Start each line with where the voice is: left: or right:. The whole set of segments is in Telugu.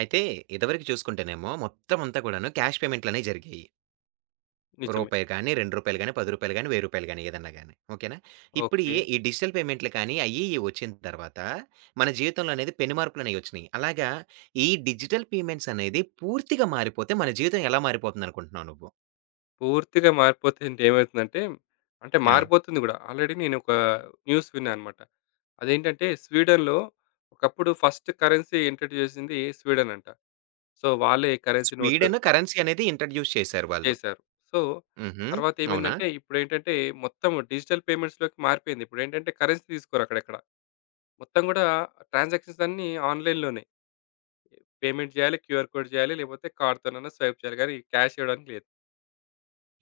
right: అయితే ఇదివరకు చూసుకుంటేనేమో, మొత్తం అంతా కూడాను క్యాష్ పేమెంట్లనేయి జరిగాయి.
left: నిజమే.
right: రూపాయి గాని, రూ. 2 గాని, రూ. 10 గాని, రూ. 1000 గాని ఏదైనా గాని ఓకెనా? ఇప్పుడు యే
left: ఓకె.
right: ఈ డిజిటల్ పేమెంట్లు గాని అయ్యి ఇయ్యి వచ్చిన తరువాత, మన జీవితంలో అనేది పెను మార్పులనేయి వచ్చినయి. అలాగా ఈ డిజిటల్ పేమెంట్స్ అనేది పూర్తిగా మారిపోతే మన జీవితం ఎలా మారిపోతుంది అనుకుంటున్నావు నువ్వు?
left: పూర్తిగా మారిపోతే ఎంటేమైతుందంటే అంటే,
right: ఆ!
left: మారిపోతుంది కూడా. ఆల్రెడీ నేను ఒక న్యూస్ విన్నానన్నమాట. అదేంటంటే స్వీడన్‌లో ఒకప్పుడు ఫస్ట్ కరెన్సీ ఇంట్రొడ్యూస్ చేసింది స్వీడన్ అంట. సో వాళ్ళే కరెన్సీ నోట్
right: స్వీడన్ కరెన్సీ అనేది ఇంట్రొడ్యూస్ చేసారు వాళ్ళు.
left: చేశారు. సో
right: హుహు.
left: తర్వాత
right: అవునా?
left: ఏమైందంటే, ఇప్పుడేంటంటే మొత్తం డిజిటల్ పేమెంట్స్ లోకి మారిపోయింది. ఇప్పుడేంటంటే కరెన్సీ తీసుకోరు అక్కడెక్కడ, మొత్తం కూడా ట్రాన్సాక్షన్స్ అన్నీ ఆన్‌లైన్‌లోనే. పేమెంట్ చేయాలి. క్యూఆర్ కోడ్ చేయాలి. లేకపోతే కార్డ్ తోనైనా స్వైప్ చేయాలి కానీ క్యాష్ ఇవ్వడానికి లేదు.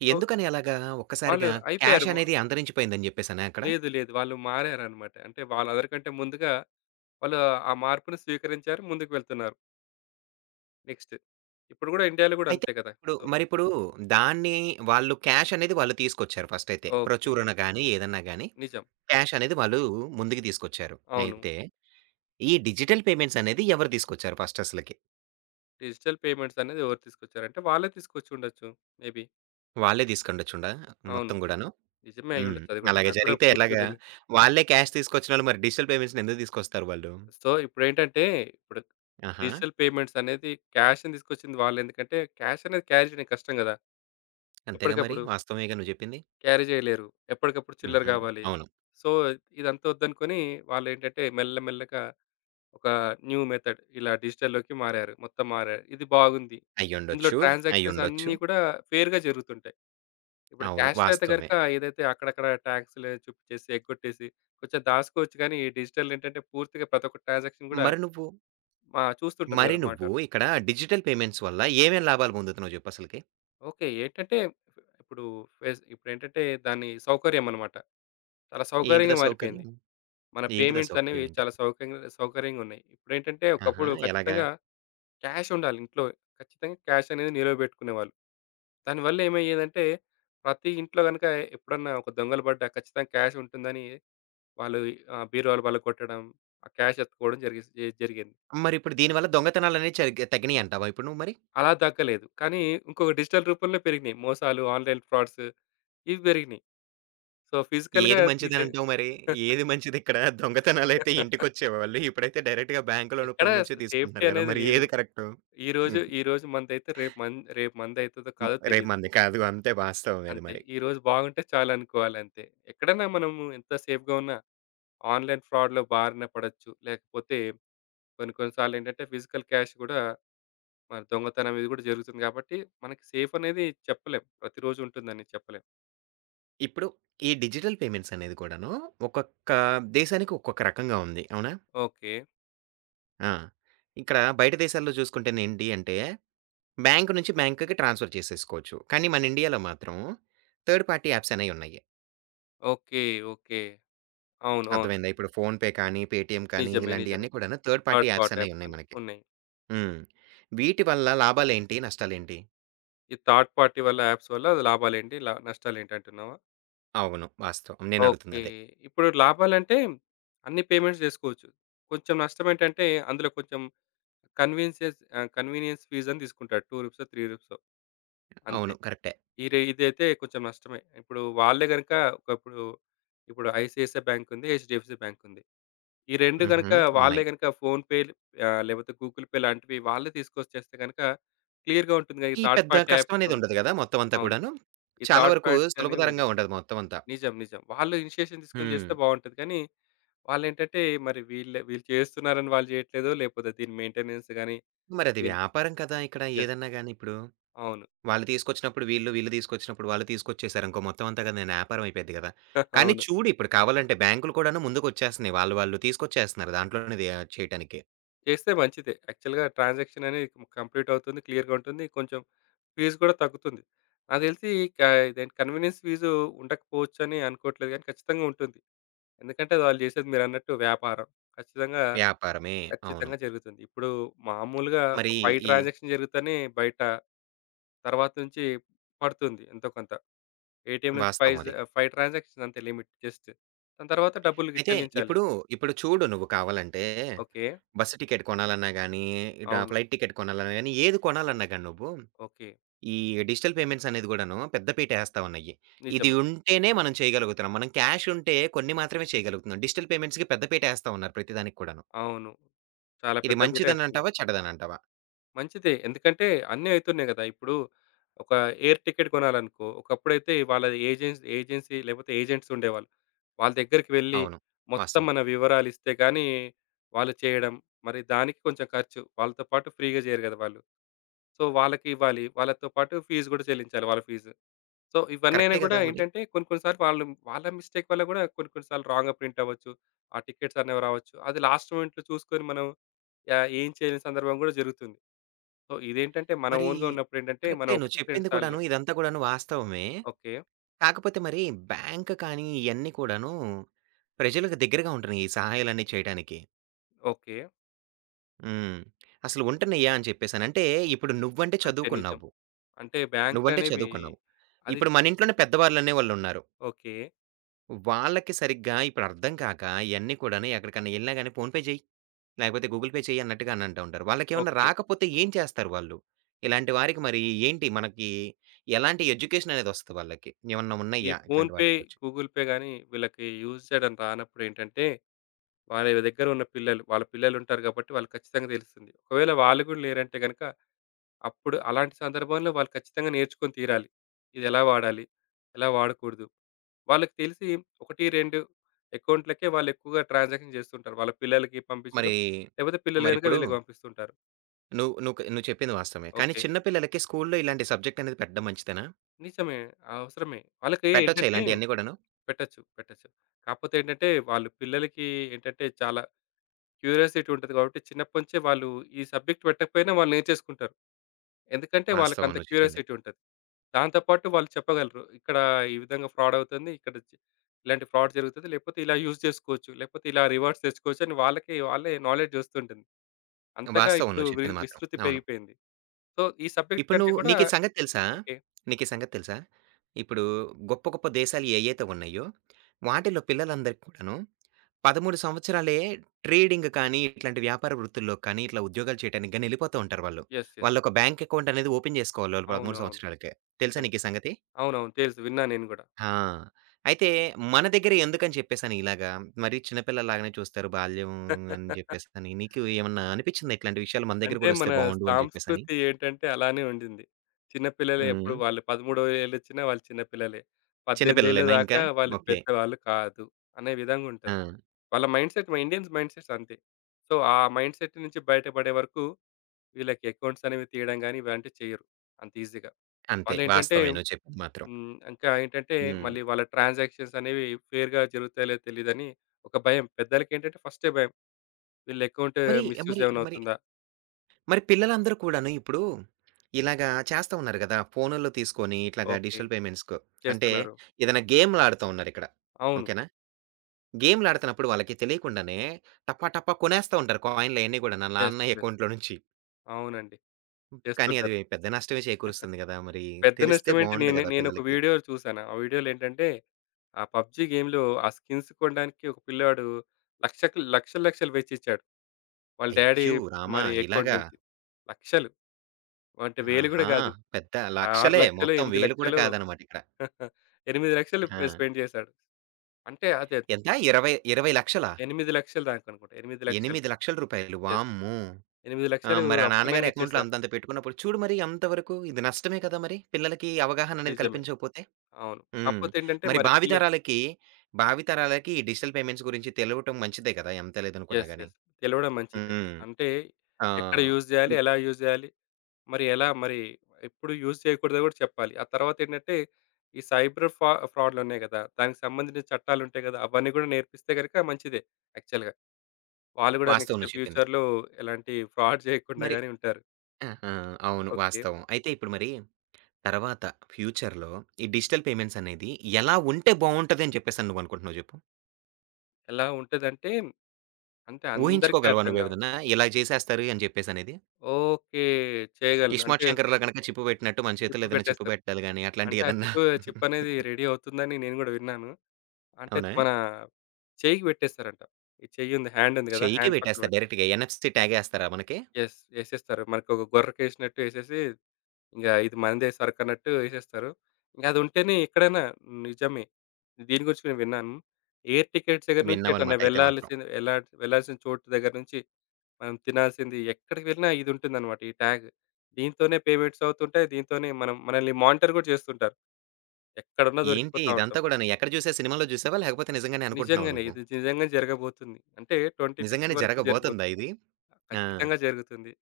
left: సో,
right: ఎందుకని అలాగా!
left: వాళ్ళు
right: ఒక్కసారిగా
left: అయిపోయారు.
right: క్యాష్ అనేది అంతరించిపోయింది అని చెప్పేసనా అక్కడ?
left: లేదు. లేదు. వాళ్ళు మారారన్నమాట. అంటే, వాళ్ళందరికంటే ముందుగా వాళ్ళు ఆ మార్పుని స్వీకరించారు. ముందుకు వెళ్తున్నారు. నెక్స్ట్ ఇప్పుడు గూడా ఇండియాలో గూడా
right: అయితే
left: అంతే కదా.
right: ఇప్పుడు,
left: సో
right: మరి ఇప్పుడు దాన్ని వాళ్ళు క్యాష్ అనేది వాళ్ళు తీసుకొచ్చారు ఫస్టయితే.
left: ఓకె.
right: ప్రచురణ గాని, ఏదైనా గాని
left: నిజం.
right: క్యాషనేది వాళ్ళు ముందుకు తీసుకొచ్చారు.
left: అవును.
right: అయితే, ఈ డిజిటల్ పేమెంట్సనేది ఎవరు తీసుకొచ్చారు ఫస్ట్ అసలకి?
left: డిజిటల్ పేమెంట్స్ అనేది ఎవరు తీసుకొచ్చారు అంటే, వాళ్ళే తీసుకొచ్చి ఉండొచ్చు. మేబి.
right: వాళ్ళే తీసుకోండొచ్చుండా
left: అవును
right: మొత్తం గూడాను,
left: నిజమే
right: హ్మ్.
left: అయ్యుండొచ్చు అది కూడా!
right: అలాగే
left: నాకు కూడా
right: జరిగితే
left: పూర్తిగా
right: ఎలాగా?
left: తెలియదు.
right: వాళ్ళే క్యాష్ తీసుకొచ్చిన డిజిటల్ పేమెంట్స్‌ని ఎందుకు దీసుకొస్తారు వాళ్ళు?
left: సో, ఇప్పుడేంటంటే ఇప్పుడు
right: ఆహా!
left: డిజిటల్ పేమెంట్స్ అనేది క్యాష్‌ని తీసుకొచ్చింది వాళ్ళు. ఎందుకంటే క్యాష్ అనేది క్యాష్ కష్టం కదా!
right: అంతేగా మరి.
left: ఎప్పటికప్పుడు.
right: వాస్తవమేగా నువ్వు చెప్పింది.
left: క్యారీ జేయలేరు. ఎప్పటికప్పుడు చిల్లర
right: హుహు.
left: కావాలి.
right: అవును.
left: సో ఇదంతా వద్దనుకుని వాళ్ళు ఏంటంటే మెల్ల మెల్లగా ఒక న్యూ మెథడ్ ఇలా డిజిటల్‌లోకి మారారు. మొత్తం మారారు, ఇది బాగుంది. ఇందులో
right: అయ్యుండొచ్చు,
left: ట్రాన్సాక్షన్స్
right: అయ్యుండొచ్చు.
left: అన్నీ కూడా ఫెయిర్‌గా జరుగుతుంటాయి. ఇప్పుడు
right: అవును
left: క్యాష్‌లో అయితే
right: వాస్తవమే.
left: గనక ఏదైతే అక్కడక్కడ టాక్సులేదో చూపించేసి, ఎగ్గొట్టేసి కొంచెం దాచుకోవచ్చు గాని, డిజిటల్ ఏంటంటే పూర్తిగా ప్రతి ఒక్క ట్రాన్సాక్షన్ కూడా
right: మరి నువ్వు
left: ఆహ్, చూస్తుంటది
right: మరి
left: గదా!
right: నువ్వు
left: మానిటర్.
right: ఇక్కడ డిజిటల్ పేమెంట్స్ వల్ల ఏమేం లాభాలు పొందుతున్నావ్ జెప్పసలకి?
left: ఓకె. ఏంటంటే ఇప్పుడు, వెజ్ ఇప్పుడేంటంటే దాని సౌకర్యమన్నమాట. చాలా
right: ఏంటిదా
left: సౌకర్యంగా మారిపోయింది.
right: సౌకర్యం?
left: మన
right: ఏంటిదా
left: పేమెంట్సనేవి
right: సౌకర్యం ఏంటి?
left: చాలా సౌక్యంగా సౌకర్యంగున్నాయి. ఇప్పుడేంటంటే,
right: ఆహా!
left: ఒకప్పుడు
right: ఎలాగా?
left: ఖచ్చితంగా క్యాషుండాలి ఇంట్లో. ఖచ్చితంగా క్యాషనేది నిలవ పెట్టుకునేవాళ్ళు. దానివల్ల ఏమయ్యేదంటే, ప్రతి ఇంట్లో గనక ఎప్పుడన్నా ఒక దొంగలు పడ్డా ఖచ్చితంగా క్యాషుంటుందని, వాళ్ళు ఆహ్, బీరువాల బలొక్కొట్టడం, ఆ క్యాష్ ఎత్తుకోవడం జరిగేస్ ఎ జరిగింది.
right: మరిప్పుడు దీనివల్ల దొంగతనాలనేవి చయిగా తగ్గినయంటావా ఇప్పుడు నువ్వు మరి?
left: అలా దక్కలేదు. కానీ, ఇంకొక డిజిటల్ రూపంలో పెరిగినాయి. మోసాలు, ఆన్‌లైన్ ఫ్రాడ్స్ ఇవి పెరిగినాయి. సో, ఫిజికల్‌గా
right: ఏది
left: తీసే
right: మంచిదనంటావు మరి? ఏది మంచిదిక్కడ? దొంగతనాలైతే ఇంటికొచ్చేవాళ్ళు, ఇప్పుడైతే డైరెక్ట్‌గా బాంక్‌లో
left: ఎక్కడ
right: రూపంలో నుంచే
left: అసలా సేఫ్టీ
right: తీసుకుంటున్నారు కదా!
left: అనేది
right: మరి
left: లేదు.
right: ఏది కరెక్టు.
left: ఈరోజు,
right: హుహు.
left: ఈరోజు మందైతే రేపు మం రేపు మందైతదో
right: హ్మ్.
left: కాదో
right: రేపు
left: తెలీదు.
right: మనది కాదు. అంతే వాస్తవమే అది
left: అంతే.
right: మరి.
left: ఈరోజు బాగుంటే చాలు అనుకోవాలి అంతే. ఎక్కడైనా మనము ఎంత సేఫ్‌గా ఉన్న, ఆన్‌లైన్ ఫ్రాడ్‌లో బారిన పడొచ్చు. లేకపోతే కొన్ని, కొన్ని సార్లేంటంటే ఫిజికల్ క్యాష్ కూడా, మరి దొంగతనం ఇది కూడా జరుగుతుంది గాబట్టి మనకి సేఫనేది చెప్పలేం. ప్రతిరోజు ఉంటుందని చెప్పలేం.
right: ఇప్పుడు ఈ డిజిటల్ పేమెంట్స్ అనేది కూడాను ఒక్కొక్క దేశానికి ఒక్కొక్క రకంగా ఉంది. అవునా?
left: ఓకే.
right: ఆ! ఇక్కడ బయట దేశాల్లో చూసుకుంటేనేంటి అంటే, బ్యాంక్ నుంచి బ్యాంక్‌కి ట్రాన్స్‌ఫర్ చేసేసుకోవచ్చు. కానీ, మన ఇండియాలో మాత్రం థర్డ్ పార్టీ యాప్స్ అనేయి ఉన్నాయి.
left: ఓకే. ఓకే. అవును. అవును.
right: అర్థమైందా? ఇప్పుడు ఫోన్‌పే కానీ, పేటీఎమ్ కానీ,
left: నిజమే.
right: ఇలాంటియి అన్ని
left: నిజమే.
right: కూడాను third party
left: third
right: apps
left: part
right: అనేయి
left: యాప్స్
right: ఉన్నాయి
left: అని
right: మనకి.
left: ఉన్నయి.
right: హ్మ్. వీటి వల్ల లాభాలేంటి? నష్టాలేంటి?
left: ఈ థర్డ్ పార్టీ వల్ల యాప్స్ వల్ల లాభాలేంటి? లా నష్టాలేంటి అంటున్నావా?
right: అవును. వాస్తవం.
left: ఓకే.
right: నేనడుగుతుందదే.
left: ఇప్పుడు లాభాలంటే అన్నీ పేమెంట్స్ జేసుకోవచ్చు. కొంచెం నష్టం ఏంటంటే అందులో కొంచెం కన్వీన్స్ చేసి ఆ! కన్వీనియన్స్ ఫీజ్ అని దీసుకుంటాడు. 2 రూపీసో, 3 రూపీసో. అంతే.
right: అవును. కరెక్టే.
left: ఈడ ఇదైతే కొంచెం నష్టమే. ఇప్పుడు వాళ్ళే గనుక ఒకప్పుడు ఇప్పుడు ఐసీఐసీఐ బ్యాంక్ ఉంది, హెచ్‌డీ‌ఎఫ్‌సీ బ్యాంక్ ఉంది, ఈ 2 గనక
right: హుహు.
left: వాళ్ళే
right: ఉన్నాయి.
left: గనక ఫోన్‌పే ఆ! లేపోతే గూగుల్ పే లాంటివి వాళ్ళే తీసుకొచ్చేస్తే గనక క్లియర్‌గా ఉంటుంది కదా! ఈ
right: ఈ
left: థర్డ్
right: పెద్ద
left: పార్టీ యాప్స్
right: కష్టమనేది
left: నుండి.
right: ఉండదు గదా! మొత్తం అంతా
left: అవును.
right: కూడాను.
left: ఈ
right: చాలా
left: థర్డ్
right: వరకు
left: పార్టీస్ అనేయి
right: సులభతరంగా
left: ఉండవు.
right: ఉంటది మొత్తం అంతా.
left: నిజం. నిజం. వాళ్ళు ఇనిషియేషన్ తీసుకొని చేస్తే
right: హ్మ్.
left: బావుంటది కానీ, వాళ్ళేంటంటే మరి వీళ్ వీళ్ళు చేస్తున్నారని వాళ్ళు జెయ్యట్లేదో, లేపోతే దీని మెయింటెనెన్స్ గాని,
right: మరది
left: దీని
right: వ్యాపారం కదా! ఇక్కడ
left: యెస్.
right: ఏదన్నా గాని ఇప్పుడు.
left: అవును.
right: వాళ్ళు తీసుకొచ్చినప్పుడు వీళ్ళు, వీళ్ళు తీసుకొచ్చినప్పుడు వాళ్ళు, తీసుకొచ్చేశారనుకో మొత్తం అంతా గానీ ఏదన్నా అయిపోద్ది గదా! కానీ,
left: అవును.
right: చూడు ఇప్పుడు కావాలంటే బ్యాం‌క్‌లు కూడాను ముందుకొచ్చేస్తున్నాయి, వాళ్ళు వాళ్ళు తీసుకొచ్చేస్తున్నారు, దాంట్లోనే అది యా చేయటానికి.
left: చేస్తే మంచిదే. యాక్చువల్‌గా ట్రాన్సాక్షననేది ము కంప్లీటవుతుంది. క్లియర్‌గుంటుంది. కొంచెం ఫీస్ కూడా తగ్గుతుంది. నాకు తెలిసి కా ఇదేంటి కన్వీనియన్స్ ఫీజూ ఉండకపోవచ్చు అని అనుకోవట్లేదు కానీ, ఖచ్చితంగా ఉంటుంది. ఎందుకంటే, వాళ్ళు చేసేది మీరన్నట్టు వ్యాపారం, ఖచ్చితంగా
right: వ్యాపారమే. అవును.
left: ఖచ్చితంగా జరుగుతుంది. ఇప్పుడు మామూలుగా ఒక
right: మరి
left: 5
right: ఈ
left: ట్రాన్సాక్షన్ జరుగుతేనే బయట తరువాత నుంచి పడుతుంది. ఎంతో కొంత. ఏటీఎం నుంచి
right: వాస్తవం
left: పైజా
right: అది.
left: 5 ట్రాన్సాక్షన్స్ అంతే లిమిట్. జస్టు దాని తర్వాత డబ్బులు‌గిది
right: అయితే
left: చెల్లించాలి.
right: ఇప్పుడు ఇప్పుడు చూడు నువ్వు కావాలంటే,
left: ఓకే.
right: బస్సు టికెట్ కొనాలన్నా గాని, డా
left: అవును.
right: ఫ్లైట్ టికెట్ కొనాలన్నా గాని, ఏది కొనాలన్నా గాని, నువ్వు
left: ఓకే.
right: ఈ డిజిటల్ పేమెంట్సనేది కూడాను, పెద్ద పీట ఏస్తా ఉన్నాయి. ఇది
left: నిజమే.
right: ఉంటేనే మనం చేయగలుగుతున్నాం, మనం క్యాషుంటే కొన్ని మాత్రమే చేయగలుగుతున్నాం, డిజిటల్ పేమెంట్స్‌కి పెద్ద పీట ఏస్తా ఉన్నారు ప్రతి దానికి కూడాను.
left: అవును. చాలా
right: ఇది
left: పెద్ద పీటే ఏస్తున్నారు.
right: మంచిదనంటావా? చెడ్డదనంటావా?
left: మంచిదే. ఎందుకంటే అన్నీ అవుతున్నాయి కదా! ఇప్పుడు, ఒక ఎయిర్ టికెట్ కొనాలనుకో, ఒకప్పుడైతే వాళ్ళ ఏజెన్సీ ఏజెన్సీ లేకపోతే ఏజెంట్సుండేవాళ్ళు. వాళ్ళ దగ్గరికి వెళ్లి,
right: అవును
left: మొత్తం
right: వాస్తవం.
left: మన వివరాలిస్తే గాని, వాళ్ళు చేయడం, మరి దానికి కొంచెం ఖర్చు, వాళ్ళతో పాటు ఫ్రీ‌గా చెయ్యరు కదా వాళ్ళు. సో, వాళ్ళకి ఇవ్వాలి. వాళ్ళతో పాటు ఫీస్ కూడా చెల్లించాలి వాళ్ళ ఫీసు. సో, ఇవన్నీ అయినా
right: కరెక్టే
left: కూడా
right: కదా! మరి.
left: ఏంటంటే కొన్ని, కొన్ని సార్లు వాళ్ళు వాళ్ళ మిస్టేక్ వల్ల కూడా కొన్ని, కొన్ని సార్లు రాంగ్‌గా ప్రింటఅవ్వొచ్చు. ఆ టికెట్సనేవి రావొచ్చు, అది లాస్ట్ మొమెంట్‌లో చూసుకొని మనం, యా ఏం చేయలేని సందర్భం కూడా జరుగుతుంది. సో, ఇదేంటంటే మన
right: మరి
left: ఓన్‌గా ఉన్నప్పుడేంటంటే మనం
right: కరెక్టే. నువ్వు
left: ఒకటికి రెండు
right: చెప్పింది
left: సార్లు
right: కూడాను ఇదంతా కూడాను వాస్తవమే.
left: ఓకే.
right: కాకపోతే మరి, బ్యాంక్ కానీ, ఇయన్నీ కూడాను ప్రజలకు దగ్గరగా ఉంటున్నాయి ఈ సహాయాలు చేయటనికి.
left: ఓకే.
right: హ్మ్. అసలు ఉంటనయ్య అని చెప్పేసని. అంటే, ఇప్పుడు నువ్వంటే
left: అంతే నిజం.
right: చదువుకున్నావు.
left: అంటే,
right: నువ్వంటే
left: బ్యాంక్‌లనేవి
right: చదువుకున్నావు.
left: అది
right: ఇప్పుడు మన ఇంట్లోనే పెద్దవాళ్ళనే వాళ్ళున్నారు.
left: ఓకే.
right: వాళ్ళకి సరిగ్గా ఇప్పుడు అర్థం కాక ఇయన్ని కూడాను ఎక్కడికైనా ఎళ్ళినా గాని ఫోన్ పే జెయ్, లేకపోతే గూగుల్ పే చెయ్యి అన్నట్టుగా అననంటా ఉంటారు. వాళ్ళకేవన్నా
left: ఓకే.
right: రాకపోతే ఏం చేస్తారు వాళ్ళు? ఇలాంటి వారికి మరి ఏంటి మనకి ఎలాంటి ఎడ్యుకేషన్ అనేది ఒస్తది వాళ్ళకి? ఏమన్నా
left: ఈ
right: ఉన్నాయా
left: ఫోన్‌
right: ఇట్లాంటి
left: పే,
right: వాటికొచ్చి?
left: గూగుల్ పే గాని వీళ్ళకి యూజ్ చేయడం రానప్పుడేంటంటే, వాళ్ళిళ్ళ దగ్గర ఉన్న పిల్లలు, వాళ్ళ పిల్లలు ఉంటారు గాబట్టి వాళ్ళకి ఖచ్చితంగా దెలుస్తుంది. ఒకవేళ వాళ్ళు కూడా లేరంటే గనక అప్పుడు అలాంటి సందర్భంలో వాళ్ళు ఖచ్చితంగా నేర్చుకొని తీరాలి. ఇదెలా వాడాలి? ఎలా వాడకూడదు? వాళ్ళకి తెలిసి 1, 2 అకౌంట్‌లకే వాళ్ళేక్కువగా ట్రాన్సాక్షన్ జేస్తూ ఉంటారు. వాళ్ళ పిల్లలకి పంపించడం
right: మరీ,
left: లేపోతే పిల్లలు గనక
right: మరిప్పుడు
left: వీళ్ళకి పంపిస్తుంటారు.
right: నువ్వు నువ్వుకు నువ్వు చెప్పింది వాస్తవమే. కానీ,
left: ఓకే.
right: చిన్న పిల్లలకి స్కూల్లో ఇలాంటి సబ్జెక్ట్ అనేది పెట్టడం మంచిదేనా?
left: నిజమే. అవసరమే. వాళ్ళకి
right: పెట్టొచ్చా
left: ఏంటంటే
right: ఇలాంటియన్నీ గూడాను?
left: పెట్టొచ్చు. పెట్టొచ్చు. కాపోతే ఏంటంటే, వాళ్ళు పిల్లలకి ఏంటంటే చాలా క్యూరియాసిటీ ఉంటది కాబట్టి చిన్నప్పటినుంచే వాళ్ళు ఈ సబ్జెక్ట్ పెట్టకపోయినా వాళ్ళు నేర్చేసుకుంటారు. ఎందుకంటే, వాళ్ళకి
right: వాస్తవం
left: అంత
right: నువ్వు చెప్పింది...
left: క్యూరియాసిటీ ఉంటది. దాంతో పాటు వాళ్ళు చెప్పగలరు. ఇక్కడ ఈ విధంగా ఫ్రాడ్ అవుతుంది. ఇక్కడ ఇలాంటి ఫ్రాడ్ జరుగుతుంది. లేపోతే ఇలా యూజ్ చేసుకోవచ్చు, లేపోతే ఇలా రివార్డ్స్ తెచ్చుకోవచ్చు అని వాళ్ళకి వాళ్ళే నాలెడ్జ్ వస్తుంటుంది. అంతగా
right: వాస్తవం
left: ఇప్పుడు
right: నువ్వు
left: వి
right: చెప్పింది మాత్రం
left: విస్తృతి
right: అవును.
left: పెరిగిపోయింది. సో, ఈ సబ్జెక్ట్
right: ఇప్పుడు
left: కంటే
right: నువ్వు
left: కూడా
right: నీకీ సంగతి తెలుసా?
left: ఓకే.
right: నీకీ సంగతి తెలుసా? ఇప్పుడు గొప్ప గొప్ప దేశాలు ఏయ్యతే ఉన్నయో, వాటిల్లో పిల్లలందరికీ కూడాను 13 సంవత్సరాలే ట్రేడింగ్ కానీ, ఇట్లాంటి వ్యాపార వృత్తుల్లో కానీ, ఇట్లా ఉద్యోగాలు చేయటానికి గానీ, ఎళ్ళిపోతా ఉంటారు వాళ్ళు.
left: Yes, yes.
right: వాళ్ళొక బ్యాంక్ అకౌంట్ అనేది ఓపెన్ జేసుకోవాలి వాళ్ళు 13
left: అవునవును.
right: సంవత్సరాలకే. తెలుసా
left: నిజమే.
right: నీకీ సంగతి?
left: అవునవును తెలుసు. విన్నా నేను గూడా.
right: హా! అయితే, మన దగ్గర ఎందుకని చెప్పేసని ఇలాగా మరి చిన్న పిల్లలు లాగానే చూస్తారు బాల్యం అని జేప్పేసి అని, నీకు ఏమన్నా అనిపిచ్చిందా ఇట్లాంటి విషయాలు మన దగ్గర
left: అంటే,
right: గూడా
left: మన
right: ఒస్తే బావుండు అని జెప్పేసని?
left: సాంస్కృతి ఏంటంటే అలానే ఉండింది. చిన్నపిల్లలే ఎప్పుడు
right: హ్మ్.
left: వాళ్ళు పదమూడో ఏళ్ళోచ్చినా వాళ్ళు చిన్న పిల్లలే. 18
right: చిన్నపిల్లలేనా ఇంకా.
left: దాకా వాళ్ళు
right: ఓకే.
left: పెద్దవాళ్ళు కాదు అనే విధంగా ఉంటది.
right: ఆ!
left: వాళ్ళ మైండ్‌సెట్. మా ఇండియన్స్ మైండ్‌సెట్స్ అంతే. సో, ఆ మైండ్‌సెట్ నుంచి బయటపడే వరకు వీళ్ళకి అకౌంట్స్ అనేవి తీయడం గాని ఇలాంటివి చెయ్యరు అంత ఈజీ‌గా.
right: అంతే.
left: వాళ్లేంటంటే,
right: వాస్తవమే. నువ్వు చెప్పింది మాత్రం.
left: హ్మ్ ఇంకా ఏంటంటే
right: హ్మ్.
left: మళ్ళీ వాళ్ళ ట్రాన్సాక్షన్స్ అనేవి ఫెయిర్‌గా జరుగుతాయో? లేదో? తెలియదని ఒక భయం. పెద్దలకి ఏంటంటే ఫస్టే భయం. వీళ్ళ అకౌంట్
right: మరి,
left: మిస్‌యూజ్
right: మరి,
left: ఏవన్నా
right: మరి...
left: అవుతుందా?
right: మరి పిల్లలందరు కూడాను ఇప్పుడు ఇలాగ చేస్తా ఉన్నారు గదా! ఫోనుల్లో తీసుకొని ఇట్లాగా
left: ఓకే.
right: డిజిటల్ పేమెంట్స్‌కు. అంటే,
left: చేస్తున్నారు.
right: ఏదన్నా గేమ్‌లాడుతా ఉన్నారు ఇక్కడ.
left: అవును.
right: ఓకే నా. గేమ్‌లాడుతున్నప్పుడు వాళ్ళకి తెలియకుండానే టపా టపా కొనేస్తా ఉంటారు కాయిన్‌లు అయన్నీ గూడాను ఆళ్ళ
left: యెస్.
right: నాన్న
left: యెస్.
right: అకౌంట్‌లో నుంచి.
left: అవునండి.
right: కానీ, అది
left: చేస్తుంటారు.
right: పెద్ద నష్టమే చేకూరుస్తుంది గదా! మరి
left: పెద్ద
right: తెలిస్తే
left: నష్టమేంటి,
right: బావుండు
left: నేను,
right: గదా!
left: నేనొక
right: పిల్లలకి.
left: వీడియో చూశాను. ఆ వీడియోలో ఏంటంటే, ఆ పబ్‌జీ గేమ్‌లో ఆ స్కిన్స్ కొనడానికి ఒక పిల్లాడు లక్షకి లక్షలు, లక్షలు వెచ్చిచ్చాడు. వాళ్ళ డ్యాడీ
right: అయ్యో! రామా!
left: మరి
right: ఇలాగ.
left: అకౌంట్ నుంచి. లక్షలు. అంటే, వేలు గూడా
right: ఆహా!
left: గాదు.
right: పెద్ద
left: ఆ! ఆరు
right: లక్షలే
left: లక్షలు
right: మొత్తం
left: ఎనిమిది
right: వేలు కూడా
left: లక్షలు
right: కాదనమాట ఇక్కడ.
left: 8,00,000 పే
right: హా!
left: స్పెండ్ జేశాడు. అంటే, అదే
right: ఎంత ఇరవై ఇరవై లక్షలా?
left: 8,00,000 దాకనుకుంటా. 8,00,000
right: రూ. 8,00,000
left: యెస్.
right: వామ్మో!
left: ఎనిమిది
right: ఆ!
left: లక్షలు
right: మరి ఆ నాన్నగారి
left: అప్పనంగా
right: అకౌంట్‌లో
left: ఇచ్చేశారు.
right: అంతంత పెట్టుకున్నప్పుడు చూడు మరి ఎంతవరకు ఇది నష్టమే కదా! మరి పిల్లలకి అవగాహననేది
left: నిజమే.
right: కల్పించకపోతే.
left: అవును.
right: హ్మ్.
left: కాపోతే ఏంటంటే
right: మరి
left: మరి
right: భావి
left: పిల్లలు
right: తరాలకి, భావి తరాలకి ఈ డిజిటల్ పేమెంట్స్ గురించి తెలవటం మంచిదే గదా! ఎంత లేదనుకున్నా
left: యెస్.
right: గాని.
left: యెస్. తెలవడం మంచిదే.
right: హ్మ్.
left: అంటే, ఎక్కడ
right: ఆహ్
left: యూజ్ జేయాలి? ఎలా యూజ్ జెయ్యాలి. మరి ఎలా మరి ఎప్పుడు యూజ్ చేయకూడదో కూడా చెప్పాలి. ఆ తరువాతేంటంటే ఈ సైబర్ ఫా ఫ్రాడ్డులు ఉన్నాయి గదా! దానికి సంబంధించి చట్టాలుంటాయి గదా! అవన్నీ గూడా నేర్పిస్తే గనక మంచిదే యాక్చువల్‌గా. వాళ్ళు గూడా
right: వాస్తవం
left: నెక్స్ట్
right: నువ్వు చెప్పింది.
left: ఫ్యూచర్‌లో ఎలాంటి ఫ్రాడ్ జేయకుండా
right: మరి
left: గాని ఉంటారు.
right: ఆహా! అవును.
left: ఓకే.
right: వాస్తవం. అయితే, ఇప్పుడు మరి తర్వాత ఫ్యూచర్‌లో ఈ డిజిటల్ పేమెంట్స్ అనేది ఎలా ఉంటే బావుంటది అని చెప్పేసని నువ్వనుకుంటున్నావు జెప్పు?
left: ఎలా ఉంటదంటే, అంటే అందరికి
right: ఊహించుకోగలవా
left: అర్థం గావాలి.
right: నువ్వేదన్నా ఇలా చేసేస్తారు అని చెప్పేసనేది?
left: ఓకే. చేయగలను. అంటే
right: 'ఇస్మార్ట్ శంకర్‌లో' గనక చిప్పు పెట్టినట్టు, మన చేతుల్లో
left: చిప్
right: ఏదన్నా చిప్పు
left: పెట్టేస్తారు.
right: బెట్టాలి గాని
left: అంటే, ఆ
right: అట్లాంటియేదన్నా?
left: చిప్పు, చిప్పనేది రెడీ అవుతుందని నేను గూడా విన్నాను. అంటే,
right: అవునా!
left: మన చెయ్యికి పెట్టేస్తారంట. ఈ చెయ్యుంది హ్యాండుంది గదా!
right: చెయ్యికే
left: హ్యాండ్ పక్కన
right: పెట్టేస్తారు
left: పెట్టు
right: డైరెక్ట్‌గా ఎన్ఎఫ్‌టీ ట్యాగేస్తారా మనకి?
left: యెస్ ఏసేస్తారు. మనకొక గొర్రకేసినట్టు ఏసేసి, ఇంగా ఇది మనదే సరుకన్నట్టు ఏసేస్తారు. గదుంటేనే ఎక్కడైనా నిజమే. దీని గురించి నేను విన్నాను. ఎయిర్ టికెట్స్ దగ్గర నుంచి, ఎటన్నా
right: విన్నావనమాట అయితే మాత్రం.
left: వెళ్లాల్సిన ఎళ్లాల్స వెళ్లాల్సిన చోటు దగ్గర నుంచి, మనం తినాల్సింది ఎక్కడికి వెళ్ళినా ఇదుంటుందమాట. ఈ ట్యాగు. దీంతోనే పేమెంట్సవుతుంటాయి, దీంతోనే మనం మనల్ని మానిటర్ గూడా చేస్తుంటారు. ఎక్కడున్నా
right: ఏంటి
left: దొరికిపోతా ఉంటాం.
right: ఇదంతా గూడాను ఎక్కడ జూశా? సినిమాల్లో జూశావా? లేకపోతే, నిజంగానే అనుకుంటున్నావా
left: నిజంగానే.
right: నువ్వు?
left: ఇది నిజంగానే జరగబోతుంది. అంటే, 2050
right: నిజంగానే
left: వరకు
right: జరగబోతందా
left: జరగబోతుంది.
right: ఇది. ఆ!
left: ఖచ్చితంగా జరుగుతుంది.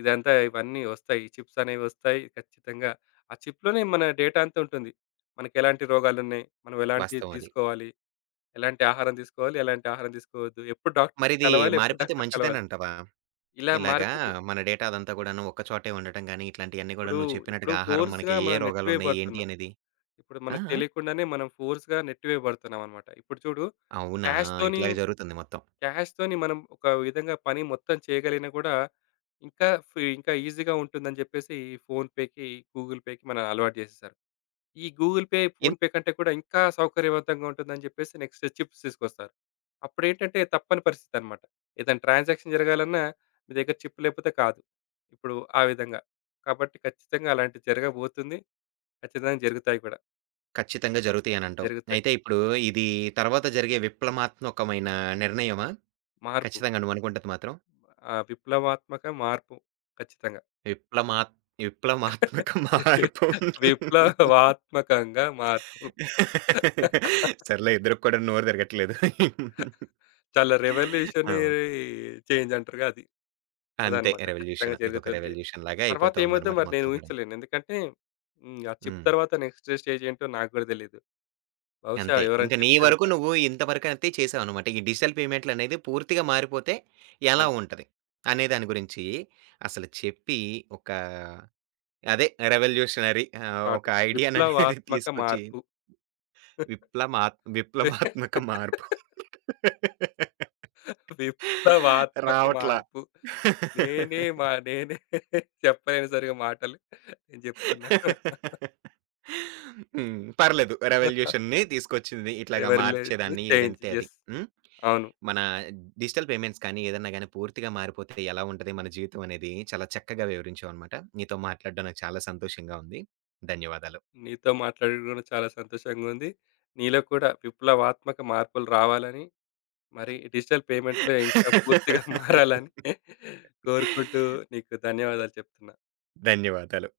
left: ఇదంతా ఇవన్నీ ఒస్తాయి. ఈ చిప్సనేవి ఒస్తాయి. ఖచ్చితంగా. ఆ చిప్‌లోనే మన డేటా అంతా ఉంటుంది. మనకు ఎలాంటి రోగాలున్నాయి, మనం ఎలాంటియి
right: వాస్తవం అది.
left: తీసుకోవాలి, ఎలాంటి ఆహారం తీసుకోవాలి, ఎలాంటి ఆహారం తీసుకోవద్దు, ఎప్పుడు డాక్టర్‌ని
right: మరిదీ
left: కలవాలి, ఎప్పుడు
right: మారిపోతే
left: డాక్టర్‌
right: మంచిదే
left: కలవాలి,
right: నంటావా?
left: ఇలా
right: ఇలాగా
left: మారిపోతయి.
right: మన డేటా అదంతా గూడాను, ఒక్క చోటే ఉండటం గాని ఇట్లాంటియన్నీ గూడా
left: ఇప్పుడు,
right: నువ్వు
left: ఇప్పుడు
right: చెప్పినట్టుగా ఆహారం, మనకి
left: ఫోర్స్‌గా
right: ఏ, ఏ
left: మనం నెట్టి
right: రోగాలున్నాయి? ఏంటి
left: వేయబడుతున్నాం.
right: అనేది?
left: ఇప్పుడు
right: ఆ!
left: మనకు
right: ఆ!
left: తెలియకుండానే మనం ఫోర్స్‌గా నెట్టి వేయబడుతున్నామనమాట. ఇప్పుడు చూడు
right: అవునా!
left: క్యాష్‌తోని
right: ఇట్లాగే జరుగుతుంది మొత్తం.
left: క్యాష్‌తోని మనం ఒక విధంగా పని మొత్తం చేయగలిగినా గూడా, ఇంకా ఫీ ఇంకా ఈజీ‌గా ఉంటుందని జెప్పేసి, ఈ ఫోన్‌పేకి, గూగుల్‌పేకి మన అలవాటు జేసేశారు. ఈ గూగుల్‌పే,
right: ఏన్
left: ఫోన్‌పే కంటే కూడా ఇంకా సౌకర్యవంతంగా ఉంటుందని జెప్పేసి, నెక్స్టు చిప్స్ తీసుకొస్తారు. అప్పుడేంటంటే, తప్పని పరిస్థితనమాట. ఏదన్నా ట్రాన్సాక్షన్ జరగాలన్నా మీ దగ్గర చిప్ లేపోతే కాదు. ఇప్పుడు ఆ విధంగా. కాబట్టి ఖచ్చితంగా అలాంటిది జరగబోతుంది. ఖచ్చితంగా జరుగుతాయి కూడా.
right: కచ్చితంగా జరుగుతయని అంటావు.
left: జరుగుతాయి.
right: అయితే ఇప్పుడు, ఇది తరువాత జరిగే విప్లమాత్మకమైన నిర్ణయమా?
left: మార్పు.
right: ఖచ్చితంగా. నువ్వునుకుంటది మాత్రం.
left: ఆ! విప్లవాత్మక మార్పు. ఖచ్చితంగా.
right: విప్లమాత్ విప్లమాత్మక
left: [unintelligible]
right: మార్పు.
left: విప్లవాత్మకంగా మార్పు.
right: సర్లే, ఇద్దరికి కూడా నోరు తిరగట్లేదు.
left: చాలా రివల్యూషనే
right: అ!
left: చేంజ్ అంటారుగా అది.
right: అంతే
left: అదనమాట ఖచ్చితంగా
right: రివల్యూషను. ఇదొక
left: జరుగుతుంది.
right: రివల్యూషన్ లాగా
left: తర్వాత ఏమవుద్దో
right: అయిపోతుందనమాట
left: నేను
right: మొత్తం కూడాను.
left: ఊహించలేను. ఎందుకంటే హ్మ్. ఆ చిప్
right: హ్మ్.
left: తరువాత నెక్స్టు స్టేజేంటో నాకు కూడా తెలియదు. బహుశా,
right: అంతే. ఇంక
left: ఎవరైనా
right: నీ
left: చెప్తే
right: వరకు
left: వింటాను.
right: నువ్వు, ఇంత వరకు అంతే చేసావనమాట. ఈ డిజిటల్ పేమెంట్లనేది పూర్తిగా మారిపోతే ఎలా
left: అవును.
right: ఉంటది, అనే దాని గురించి. అసలు చెప్పి, ఒక అదే రివల్యూషనరీ ఆహ్,
left: కాదు.
right: ఒక ఐడియా అనేది
left: విప్లవాత్మక
right: తీసుకొచ్చి
left: మార్పు.
right: విప్లమాత్ విప్లమాత్మక మార్పు.
left: విప్లవాత్మక
right: రావట్ల.
left: మార్పు. నేనే మ నేనే చెప్పలేను సరిగా మాటలు. కానీ చెప్తున్నా.
right: హ్మ్. పర్లేదు రివల్యూషన్‌ని తీసుకొచ్చింది. ఇట్లాగా
left: రివర్‌‌లూషను
right: మార్చేదాన్ని
left: చేంజ్.
right: ఏదంటే అది.
left: యెస్.
right: హ్మ్.
left: అవును.
right: మన డిజిటల్ పేమెంట్స్ కాని, ఏదైనా గాని పూర్తిగా మారిపోతే ఎలా ఉంటది మన జీవితం అనేది. చాలా చక్కగా వివరించావనమాట. నీతో మాట్లాడడం నాకు చాలా సంతోషంగా ఉంది. ధన్యవాదాలు.
left: నీతో మాట్లాడడం కూడా చాలా సంతోషంగా ఉంది. నీలో కూడా విప్లవాత్మక మార్పులు రావాలని. మరి డిజిటల్ పేమెంట్‌లో ఇంకా పూర్తిగా మారాలని కోరుకుంటూ నీకు ధన్యవాదాలు చెప్తున్నా.
right: ధన్యవాదాలు.